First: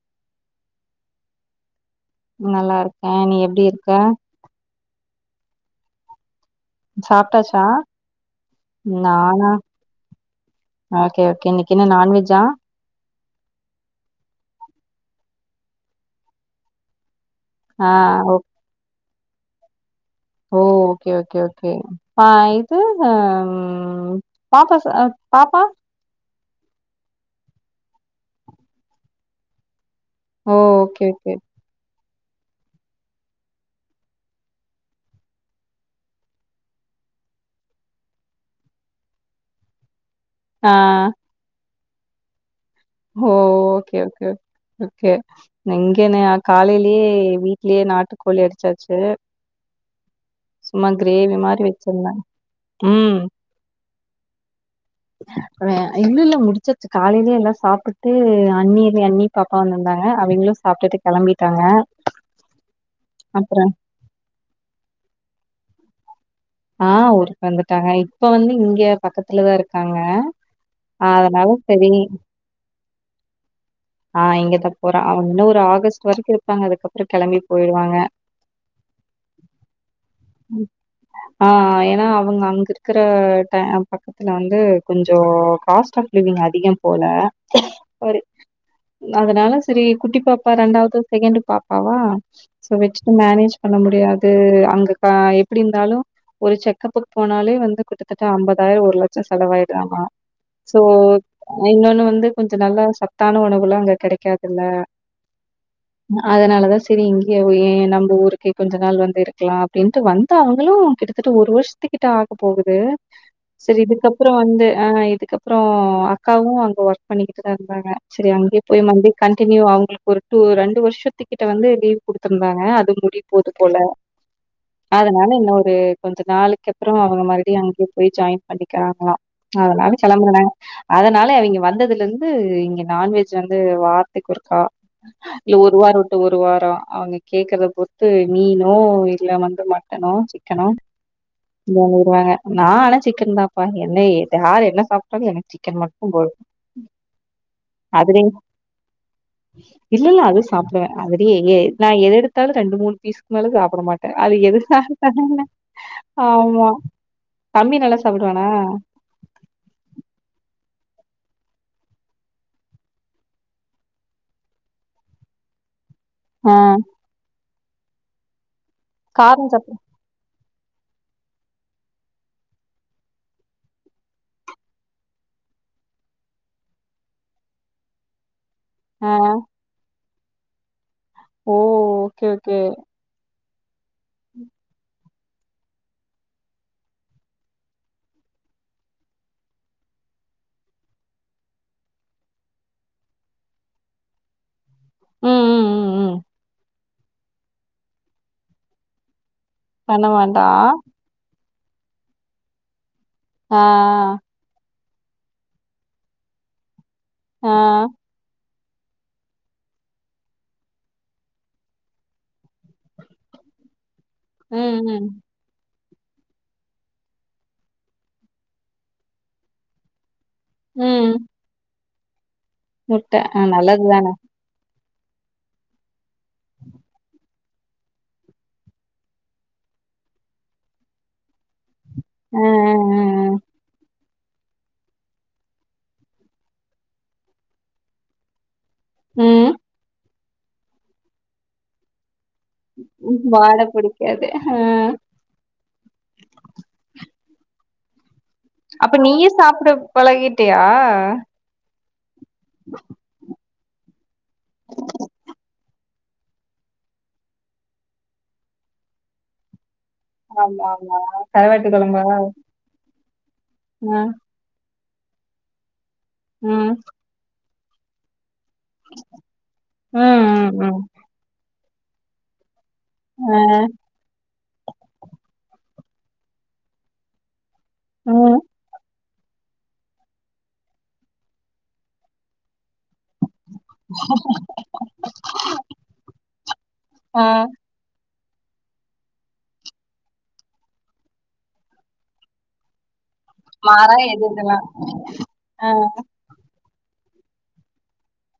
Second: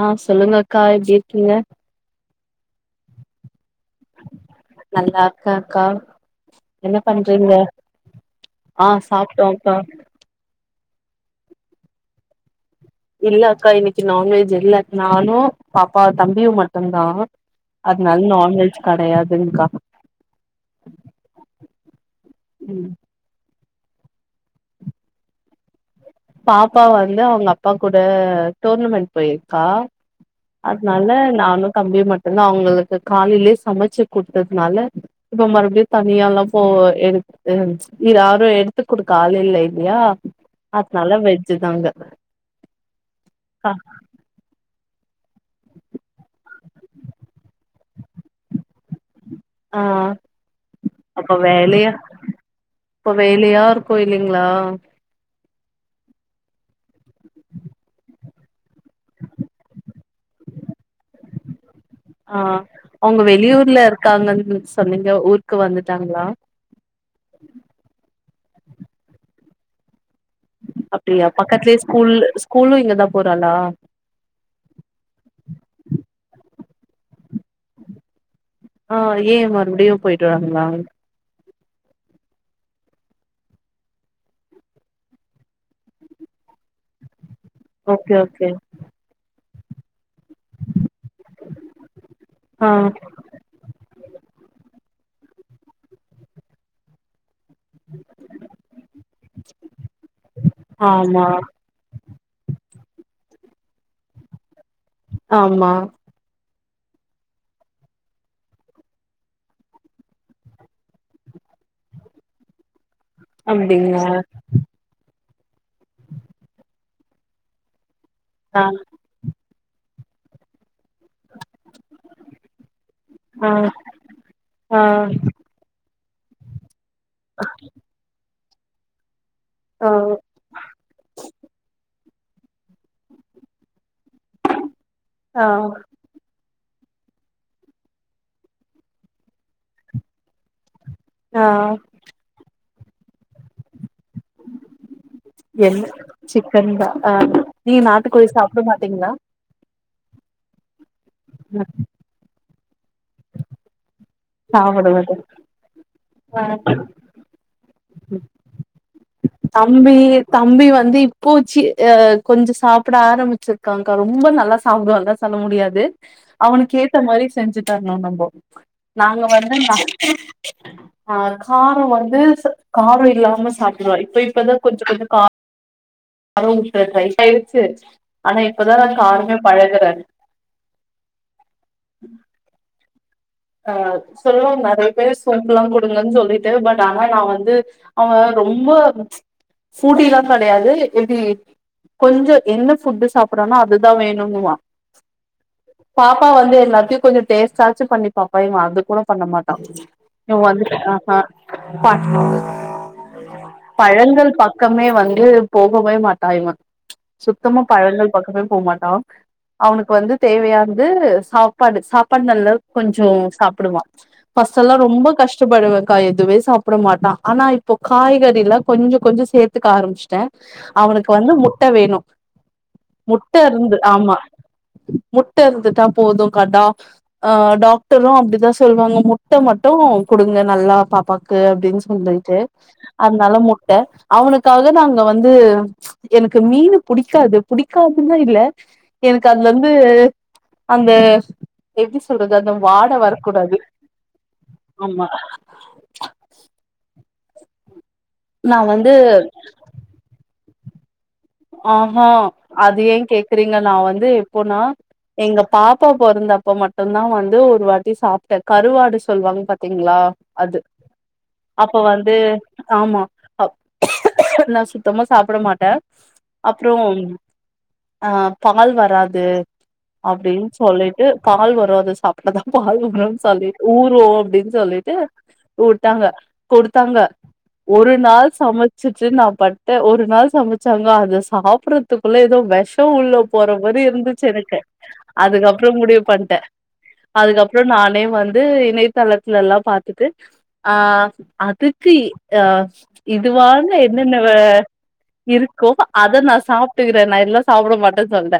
ஆ சொல்லுங்க அக்கா எப்டி இருக்கீங்க நல்லா இருக்கே நீ எப்டி இருக்க நல்லா இருக்க அக்கா என்ன பண்றீங்க சாப்ட்டாச்சா? ஆ நானா சாப்டோக்கா ஓகே ஓகே இன்னிக்கு என்ன நான்வெஜ்ஜா இல்ல அக்கா இன்னிக்கு நான்வெஜ் இல்ல நானு பாப்பா தம்பியு மட்டுந்தா ஆ அதனால ஓ நான்வெஜ் கடையாதுங்க்கா ஓ ஓகே ஓகே ஓகே ஆ இது ம் ம் பாப்பா சு அ பாப்பா பாப்பா வந்து அவங்க அப்பா கூட டோர்னமண்ட் போயிருக்கா ஓ ஓகே அதுனால ஓகே. நானு தம்பியு மட்டுதா அவங்களுக்கு காலைலயே சமச்சு குடுத்ததுனால இப்ப மறுபடியு தனியா எல்லா போ எடுக் ம் யாரு எடத்து குடுக்க ஆள் இல்ல இல்லயா ஆ நால்ல வெஜ்ஜு தாங்க ஹோ ஓகே ஓகே ஓகே நுங்கேனே அ காலையிலயே வீட்லயே நாட்டுக்கோழி அடிச்சாச்சு ஆ சும்மா கிரேவி அப்ப மாரி வேலையா வச்சிருந்தேன். ம் வேலையார் கோயிலுங்ளா வே இல்லல்ல முடிச்சாச்சு காலைலயே எல்லா சாப் புட்டு அன்னியவே அண்ணி பாப்பா வந்துருந்தாங்க அவிங்களு சாப்டுட்டு கெளம்பிட்டாங்க ஆ அவுங்க அப்ற வெளியூர்ல இருக்காங்கன் சொன்னீங்க ஊருக்கு வந்துட்டாங்ளா ஆ ஊருக்கு வந்துட்டாங்க இப்ப வந்து இங்க பக்கத்துலதா இருக்காங்க அப்டியா அதனால பக்கத்லயே சரி ஸ்கூல் ஸ்கூலு இங்கதா போறாளா ஆ இங்கதா போறா அவுங்க இன்னு ஒரு ஆகஸ்ட் வரிக்கு இருப்பாங்க அதுக்கப்றோ கெளம்பி போய்டுவாங்க ஆ ஏ மறுப்டியு போய்டு வாங்ளா ஆ எனா அவுங்க அங்க இருக்கற ட அப்பப்ப நா வந்து கொஞ்சோ காஸ்ட் ஆப் லிவிங் அதிகம் போல ஓகே ஓகே அதனால செரி குட்டி பாப்பா ரண்டாவது செகண்ட்டு பாப்பாவா ஆ சோ வெச்சுட்டு மேனேஜ் பண்ண முடியாது அங்க க எப்டி இருந்தாலு ஒரு செக்கப்புக் போனாலே வந்து கிட்டத்தட்ட அம்பதாய்ரோ ஒரு லட்சோ செலவாய்டுதாம சோ ஆமா இன்னொன்னு வந்து கொஞ்சோ நல்லா சத்தான உணவுலா அங்க கடைக்காதுல்ல ஆமா அதனாலதா செரி இங்கியே ஏ நம்ப ஊருக்கே கொஞ்ச நாள் வந்து இருக்கலா அப்டின்ட்டு வந்த அவுங்களு கிட்டத்தட்டு ஒரு வர்ஷத்துக்கிட்ட ஆக போகுது செரி அப்டிங்களா இதுக்கப்றோ வந்து அ இதுக்க அப்றோ அக்காவு அங்க ஒர்க் பண்ணிக்குட்டுதா இருந்தாங்க செரி அங்கியே ஆ போய் மண்டி கண்டினியூ அவுங்களுக்கு ஒரு டூ ரெண்டு வர்ஷ் ஷோத்துகிட்ட வந்து லீவ் குடுத்துருந்தாங்க அது முடிய போது ஆ போல ஆ அதனால என்ன ஒரு கொஞ்ச நாளைக்கு அப்றோ அவுங்க மறுடியு அங்கே போய் ஜாயின் பண்ணிக்கிறாங்ளா ஆ அதனால கெளம்பரனாங்க அதனால அவிங்க வந்ததுலருந் து இங்க நான்வெஜ் வந்து ஒரு வாரத்துக்கு ஒருக்கா ஆ இல்ல ஒரு வாரோ ஒரு வாரோ அவங்க கேக்கறத பொறுத்து மீனோ இல்ல வந்து மட்டனோ சிக்கனோ ஆ சொல்லிருவாங்க நா ஆனா சிக்கன்தாப்பா என்ன யார் என்ன சாப்டாலு எனக்கு சிக்கன் மட்டும்போது ரெண்டா அ நீங்க நாட்டுக்கோலி சாப்பட மாட்டீங்ளா இல்ல இல்ல அதுவு சாப்புடுவே அதலயே நா எத எடுத்தாலு ரெண்டு மூணு பீஸுக்கு மேல சாப்பட மாட் அது சாப்ட மாட்டே எதுக்கானா ஆமா தம்பி நல்லா ஆ சாப்புடுவானா தம்பி தம்பி வந்து இப்போ சீ அ கொஞ்சோ சாப்பட ஆரம்பிச்சிரு காங்கா ரொம்ப நல்லா சாப்டுவான்லா சொல்ல முடியாது ஆ. அவனுக்கு ஏத்தமாரி செஞ்சு தரணு நம்போ நாங்க காரம் வந்து சட்னி நா ஆ காரோ வந்து காரோ இல்லாம சாப்புடுவா இப் இப்ப இப்பதா கொஞ்சோ கொஞ்சோ காரோ ட்ரை ஆய்ருச்சு ஆனா இப்பதா நா ஆ காரமே பழகுறேங் ஓ ஓகே ஓகே அ சொல்லுங் நறைய பேர் சோம்புலா குடுங்கன் சொல்லிட்டு பட் ஆனா நா வந்து அவ ரொம்ப ஃபூட்டிலா கடையாது எப்டி கொஞ்சோ என்ன ஃபுட்டு சாப்பற்றானோ அதுதா வேணுங்குவா ம் ம் ம் ம் பாப்பா வந்து எல்லாத்தையு கொஞ்சோ டேஸ்ட்டாச்சு பண்ணி பாப்பா இவ அது கூட பண்ண மாட் பண்ண இவ மாட்டா வந்து ஆஹா பாட் ஆ பழங்கள் பக்கமே வந்து போகவே மாட்டா இவ ஆ சுத்தமா பழங்கள் பக்கமே போ மாட்டா அவனுக்கு வந்து தேவையான்து சாப்பாடு சாப்பாடு நல்லா கொஞ்சோ சாப்புடுவா ஃபஸ்டல்லா ம் ம் ரொம்ப கஷ் ஷ்டப்படுவங்க்கா எதுமே சாப்ட மாட்டா ஆனா இப்போ காய்கறில்லா கொஞ்சோ கொஞ்சோ சேத்துக்க ஆரம்பிச்ட்டே. அவனுக்கு ம் வந்து முட்ட வேணு முட்ட ஆ இருந்து நல்லதுதான ஆமா. முட்ட இருந்துட்டா போதுங்க்கா டா அ டாக்டரு அப்டிதா சொல்வாங்க முட்ட மட்டு குடுங்க நல்லா பாப்பாக்கு அப்டின் சொல்லி ட்டு ஆ ஆ ஆ அதனால முட்ட அவனுக்காக நாங்க வந்து எனக்கு மீனு புடிக்காது புடிக்காதுன்னா இல்ல ஆ எனக்கு ம் அதுலந்து அந்த எப்டி சொல் றது வாட வரக்கூடாது வாட புடிக்காது ஆ ஆமா. நா வந்து அப்ப நீயே சாப்பட பழகிட்டயா? ஆ ஹ அது ஏ கேக்குறீங்க நா வந்து எப்போனா எங்க பா ப்பா பொறந்தப்ப மட்டுந்தா வந்து ஒரு வாட்டி சாப்ட்டே கருவாடு சொல்வாங் பாத்தீங்ளா? அது ஆமா ஆமா கருவாட்டு அப்ப கொழம்பா வந்து ஆமா அ ஆ நா சு த்தமா சாப்பட மாட்டே. ம் அப்றோம் அ பால் வராது ம் அப்டின் ம் ம் சொல்லிட் டு பால் வரு அது சாப்ட்டாதா பால் வருன் ஆ சொல்லிட் ஊறு அப்டின் சொல்லிட்டு உட்டாங்க கொடுத்தாங்க ஒரு நாள் ம் சமைச்சுட் ச்சு நா பட்ட ஒரு நாள் சமச்சாங்க அத சாப்ட்றதுக்குள்ள எதோ வெஷோ உள்ள போற மாரி இருந்துச்சு எனக்கு அதுக்கப்றோ முடிவு பண்ட்டே. ஆ அதுக்கப்றோ நானே வந்து இணைய் தளத்ல எல்லா பாத்துட்டு ஆ அதுக்கு இ அ இது வாங்க என்னென்ன வ உ இருக்கு அத நா சாப்ட்டுக்கிறே நா இதல்லா சாப்ட மாட்டே சொல்ட்டே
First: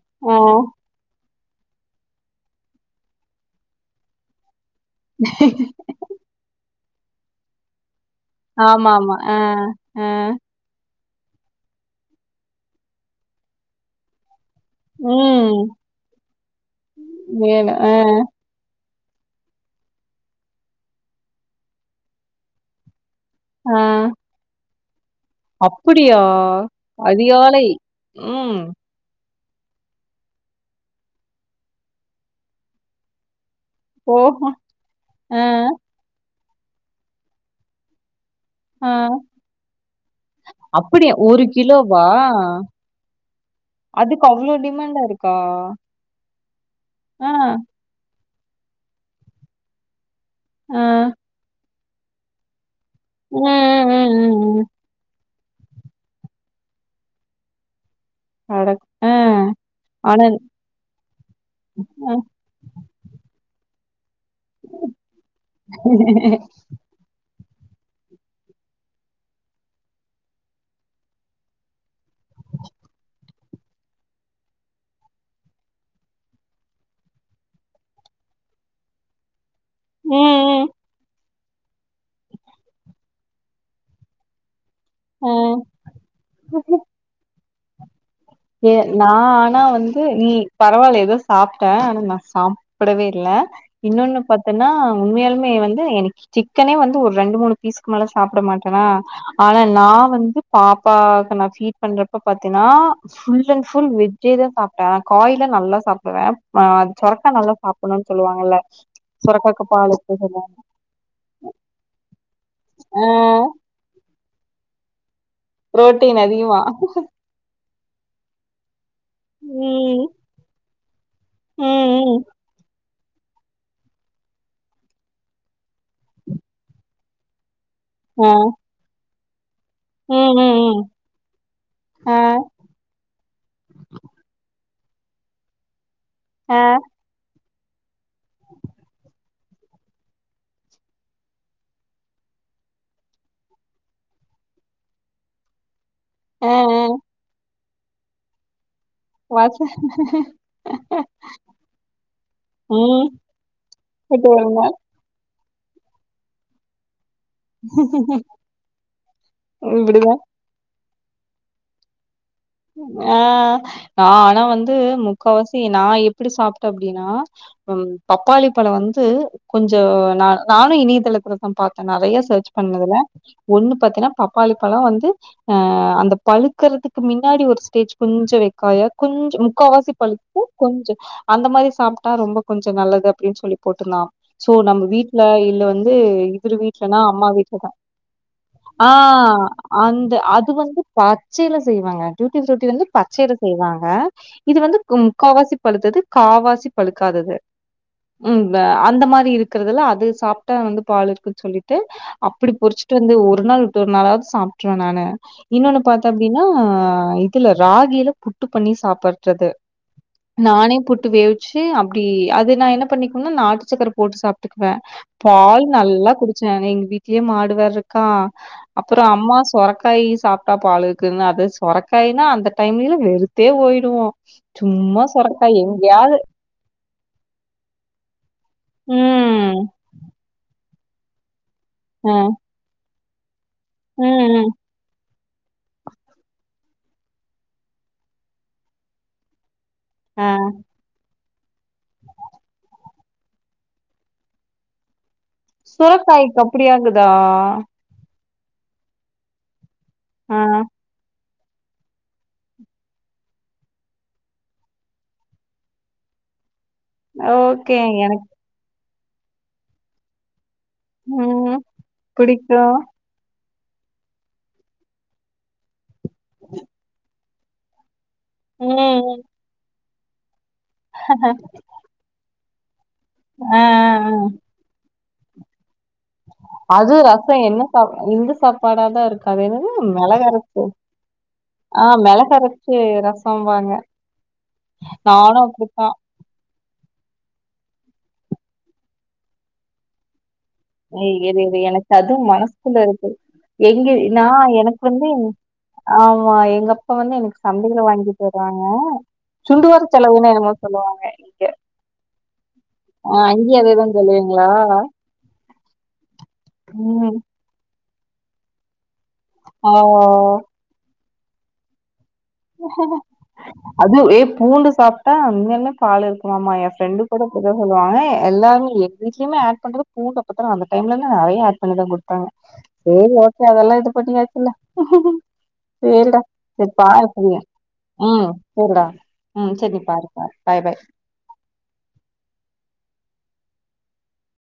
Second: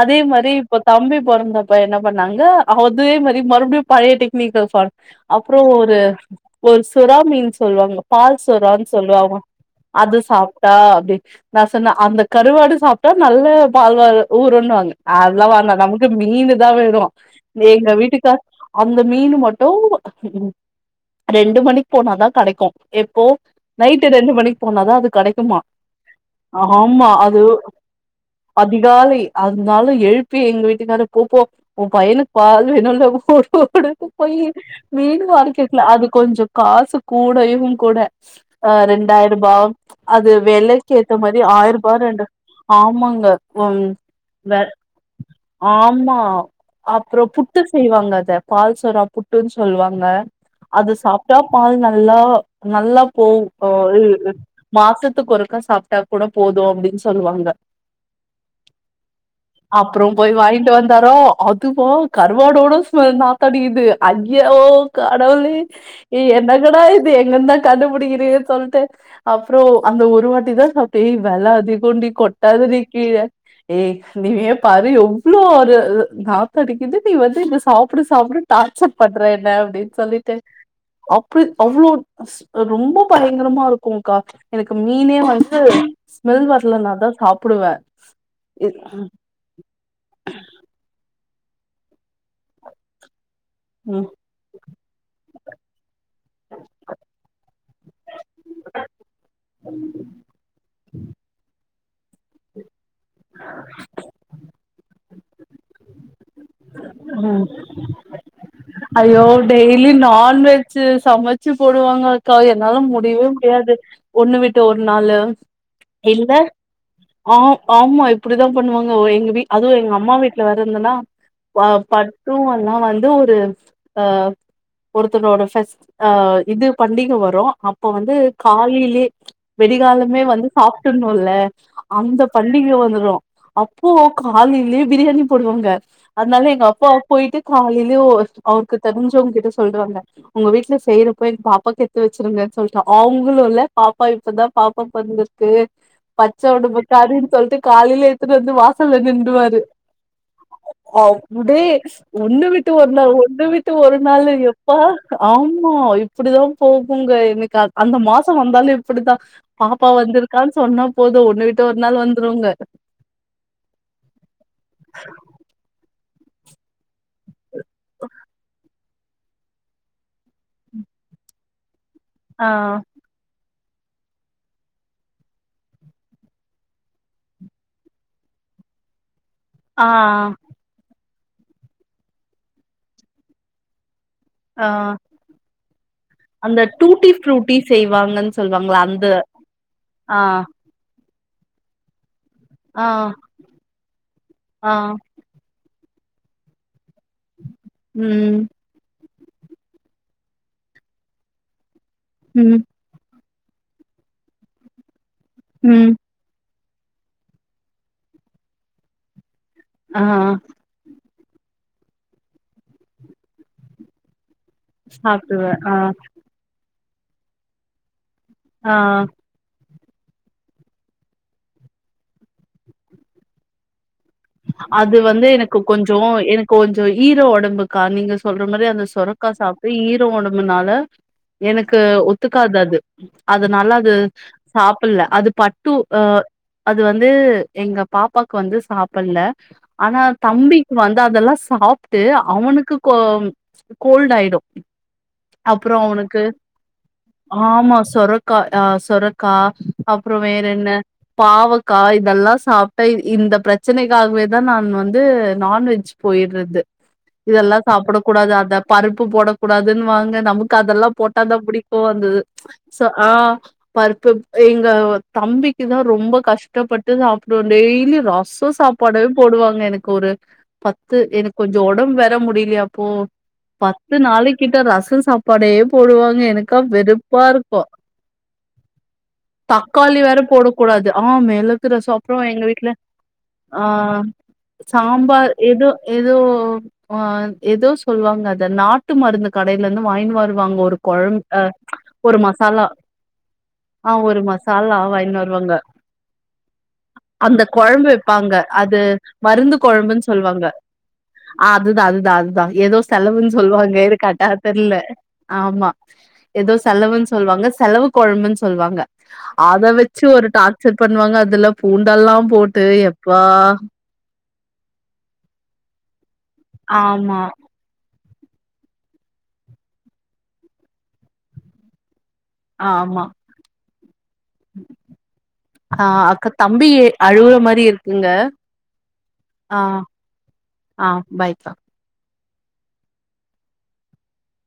அதே ஆ மாரி இப்போ தம்பிப் பொறந்தப்ப என்ன பண்ணாங்க அ அதுவே மாரி மறுப்டியு பழைய டெக்னிக்க ஃபா அப்றோ ஒரு ஒரு சுறா மீன் சொல்லுவாங்கோ. பால் சுறான் ஆமா ஆமா சொல்லுவாங்க ஆ ஆ அது சாப் ட்டா அப்டி நா சொன்னே அந்த கருவாடு சாப்ட்டா நல்ல பால் வரு ஊறுன்னுவாங் அதலா ம் வாண்டா நமக்கு மீனு தா வேணு இது வேணு எங்க ஆ வீட்டுக்கா அந்த மீனு மட்டு ரெண்டு மணிக் போனாதா கடைக்கு எப் போ ஆ நைட்டு ரெண்டு மணிக்கு போனாதா அது கெடைக்கும் அப்படியா? அதிகாலை ம். காலை அதுனாலு எழுப்பி எங்க வீட்டுக்கார போ போ உம் பையனுக் பால் வேணுல்ல ஓடு ஓடுன்ட்டு போயி ஓஹோ! மீனு அ, மார்க்கெட்ல அது கொஞ்சோ காசு கூடயும் கூட அ ரெண்டாயிருபா அது வெல அப்படியா? க்கேத்த மாரி ஆயர்பா கிலோவா? ரண்டு ஆமாங்க உம் அதுக்கு அவ்ளோ வெ டிமாண்டா இருக்கா? ஆமா அப்றோ ஆ, புட்டு ஸ் செய்வாங்க அத பால் சொறா புட்டுன் சொல்வாங்க ஆ. அது சாப்ட்டா பால் நல்லா நல்லா ம், போவு ம், ம், [unintelligible] ம், ம். மாசத்துக்கொருக் கா சாப்ட்டா கூட போது அப்டின் சொல்வாங்க. அட ஆ, அப்றம் ஆனா போய் வாய்ண்ட்டு வந்தாரா அதுவா அ. கருப் ஓடு கூடோ ஸ்மெல் நாத்தடிக்குது அய்யோ கடவுளே ஏ என்னங்டா இது எங்கந்தா கண்டுபிடிக்கிறியோ சொல்ட்டு அப்றோ அந்த ஒரு வாட் டிதா சாப்ட்டே ஏ வெல அதிகொன்டி கொட்டாதடி கீழ ஏ நீனே பாரு எவ்ளோ ஒரு இது நாத்தடிக்குது நீ வந்து இத சாப்டு சாப்டுன் டார்ச்சர் பண்ற என்ன அப்டின் சொல்லிட்டே ம், ம், அப்படி அவ்வளோ ரொம்போ பயங்கரமா இருக்குங்கா எனக்கு மீனே அ. வந்து ஸ்மெல் வரலேனா தா சாப்பிடுவே ஏ நா ஆனா வந்து நீ பரவால்ல ஏதோ சாப்பிட்டே ஆனா நா சாப்பிடவே இல்ல ம் இன்னொன்னு பாத் ன்னா உண்மையாலுமே வந்து எனக்கு சிக்கனே வந்து ஒரு ரெண்டு மூணு பீசுக்கு மேல சாப்பிட மாட்டேன்னா ஆனா நா வந்து பாப்பாக்கு நா சீ பண்றப்ப பாத்தீன்னா ஃபுல் அண் ஃபுல் வெஜ்ஜே தா சாப்பிட்டே காய்லா நல்லா சாப்பிடுவே ஆ சொரக்கா ம் நல்லா சாப்பிடணுன்னனு சொல்லுவாங்கல்ல ஐயோ சொரக்காக்கு டெய்லி பால் ஊத்த சொல்லுவாங்க நான்வெஜ்ஜு சமைச்சு போடுவாங்க அக்கா என்னால ஆ முடியவே முடியாது ஒண்ணு வீட்டு ஒரு நாளு புரோட்டீன் இல்ல அதிகமா ஆ ஆமா இப்படிதா பண்ணுவாங்க எங்கீ அதுவு எங்க ம் அம்மா வீட்டுல வேற இருந்தன்னா ம் ஆ ம் பட்டு எல்லா வந்து ஒரு ஆ ஒருத்தனோட ஃபேஸ்ட் ஆ இது பண்டிக வரு அப்ப வந்து ஆ காலியிலே வெடிகாலமே ம் வந்து ம் ம் சாப்டடுணுல்ல ஆ அந்த பள்ளிக வந்துரு அப்போ காலையிலயே பிரியாணி போடுவாங்க அதனால ஆ எங்க அப்பா போயிட்டு காலையிலயே அவருக்கு தெரிஞ்சவங்ககிட்ட சொல்றாங்க உங்க வீட்டுல செய்யறப்போ எங்க பாப்பாக்கு எடுத்து வச்சிருங்கன்னு சொல்டு அவங்களு இல்ல பாப்பா இப்பதா பாப்பா பொறந்திருக்கு பச்ச ஆ ஆ ஒடம்புக்காரின்னு சொல்லிட்டு காலையில எடுத்துட்டு வந்து வாச வாசல்ல வாச நின்ருவாரு அப்டியே ஒண்ணு விட்டு ஓரு ம் நாள் தவிட்டு ஒரு நாள் எப்பா ஆமா இப்படிதா போகுங்க எனக்கு அந்த மாசோ வந்தாலே இப்படிதா பாப்பா இப்டிதா வந்திருக்கான்னு சொன்ன போது ஒண்ணு விட்டு ஒரு நாள் வந்துருவங்க ஆ நா ஆனா வந்து முக்கால்வாசி நா எப்பிடி சாப்பிட்டே அப்படின்னா ம் பப்பாளி பழம் வந்து கொஞ்சு நா நானு இணையதளத்துலதா பாத்தே நறையா ஆ சர்ச் பண்ணதுல ஒன்னு பாத்தீங்கன்னா பப்பாளி பழோ வந்து அந்த பழுக்கறதுக்கு மின் முன்னாடி ஒரு ஸ்டேஜ் கொஞ்சு வைக்காய கொஞ்சு ஆ முக்கால்வாசி பழுத்து கொஞ்சு அந்த மாரி சாப்பிட்டா ரொம்போ கொஞ்சு நல்லது அப்படின்னு சொல்லி போட்டுருந்தா சோ ஆ நம்ம வீட்டுல இல்ல வந்து இவுரு அந்த வீட்லன்னா டூட்டி அம்மா ஃப்ரூட்டி வீட்டு்லதா செய்வாங்கன்னு சொல்லுவாங்கள ஆ அந்த அந்த ஆ அது வந்து பச்சையில செய்வாங்க டியூட்டி புரூட்டி வந்து ஆ பச்சையில செய்வாங்க இது ஆ வந்து முக்காவாசி பழுத்தது காவாசி பழுக்காதது உ ம் அந்த மாரி இருக்கு ருக்குதுல அது சாப்பிட்டா வந்து பால் இருக்குன்னு சொல்லிட்டு அப்படி ம் பொரிச்சு வந்து ஒரு நாள் விட்டு ஒரு நாளாவது சாப்பிட்டுருவே நானு இன்னொன்னு ம் பாத்தே அப்படின்னா இதுல ராகில புட்டு பண்ணி சாப்புடுறது ஆ ஆ நானே புட்டு வேவிச்சு அப்படி அது நா என்ன பண்ணிக்கோனா நாட்டுச்சக்கரை போட்டு சாப் க்குவே சாப்டுவே பால் ஆ நல்லா குடிச்சே எங்க வீட்லயே மாடு வேர இருக்கு க்கா ஆ அப்புறோ அம்மா சொரக்காயி சாப்பிட்டா பால் இருக்குன்னு அது சொர க்காய் நா அந்த டைம்லல வெறுத்தே போயிடுவோ அது சும்மா வந்து சொரக்காய் எனக்கு கொஞ்சொ எங்கேயாவது எனக்கொஞ்சு ஈரோ ஒடம்புக்கா நீங்க சொல்ற மாரி அந்த சொர க்கா ம் சாப்பிட்டு ஈரோ ஒடம்புனால எனக்கு அ ஒத்துக்காது அது அதநாலா து ம் ம் சாப்புட்ல அது பாட் டு அ அது வந்து எங்க பாப்பாக்கு வந்து சாப்புட்ல ஆனா அ தம்பிக்கு வந்து அதெல்லா சாப்ட்டு அவனுக்கு கோ கோல்ட் ஆயிடு அப்றோ அவனுக்கு சுரக்காய்க்கு அப்டியாகுதா ஆமா சொரக் க்கா அ சொரக்கா அப்றோ ஆ வேற என்ன பாவக்கா இதெல்லா சாப்ட்டு இந்த பிரச் ப்ரச்சனைக்காகவே தா நா வந்து நான்வெஜ் போயிர்றது இதெல்லா ஓகே சாப்ட எனக்கு கூடாது அதுல பருப்பு போட கூடாதுன்னு வாங்க நமக்கு அதெல்லா போட்டா தா ம் புடிக்கு அந்தது ம் பிடிக்கு சோ ஆ பருப் பருப் அ எங்க தம்ப் பிக்குதா ரொம்ப கஷ்டப்பட்டு சாப்படுவோ டெய்லி ரசொ சாப்பாடே ம் போடுவாங்க எனக்கு ஒரு பத்து எனக்கு கொஞ்சோ உடம்பு வேற முடியலையா அப்போ அ அ பத்து அ நாளை கிட்ட ரசம் சாப்ப பாடேயே போடுவாங்க எனக்கா அது வெறுப்பா ரசோ இருக்கு என்ன சாப் இந்த சாப்பாடாதா இருக்கு அது என்னது தக்காளி வேற மெளகரச்சு போடக்கூடாது ஆ மில இருக்குற ஆ சாப்படுறோ எங்க வீட்டுல மெளகரச்சு ரசம்பாங்க ஆஹ் சாம்பார் நானு எது அப்டித்தா ஏதுவோ ஆஹ் ஏதோ சொல்லுவாங்கோ அத நாட்டு மருந்து கடையில இருந்து வாங்கிட்டு வாருவாங்க ஒர் கொழ ஏய், இரு அ இரு எனக்கு ஒரு அதுவும் மசாலா மனசுக்குள்ள இருக்கு எங்க ஆஹ் ஒரு நான் மசாலா எனக்கு வந்து வாங்கினு வருவாங்க ஆமா எங்க அப்பா வந்து எனக்கு அந்த சந்தையில குழம்புழ பாப் வாங்கிட்டு ங்க வருவாங்க அது மருந்து சுண்டுவர கொழம்பு செலவுன்னு சொல்லுவாங்க என்னமோ சொல்லுவாங்க இங்க அதுதா அதுதா அதுதா எத் ஆ, லவு அங்கேயும் சொல்லுவாங்க அதேதான் எனக் கரக்டாஹ் சொல்லுவீங்களா தெர்ல ஆமா ஏதோ செலவு ம் சொல்லுவாங்க செலவு கொழம்புன்னு சொல்லுவாங்க அத ஆ, வச்சு ஒரு டார்ச்சர் பண்ணுவாங்க அதுல பூண்டெல்லா போட்டு எப்பா அது ஏ பூண்டு சாப்பிட்டா அங்கேல பால் இருக்குமமா என் ஃப்ரெண்டு ஆமா கூட இப்ப த சொல்லுவாங்க எல்லாரு எ வீட்லயே ஆட் பண்றது பூண்ட பத்த அந்த டைம்ல இருந்து அவ்ளோ ஆட் பண்ணிதா கொடுப் ஹ் ஆமா செரி ஓகே அதெல்லா இத பத்தி ஆ அக்க தம்பி அ உ ஹ் சேரி ம் சேரி பாருப்பா பாய் பாய் பாய்பா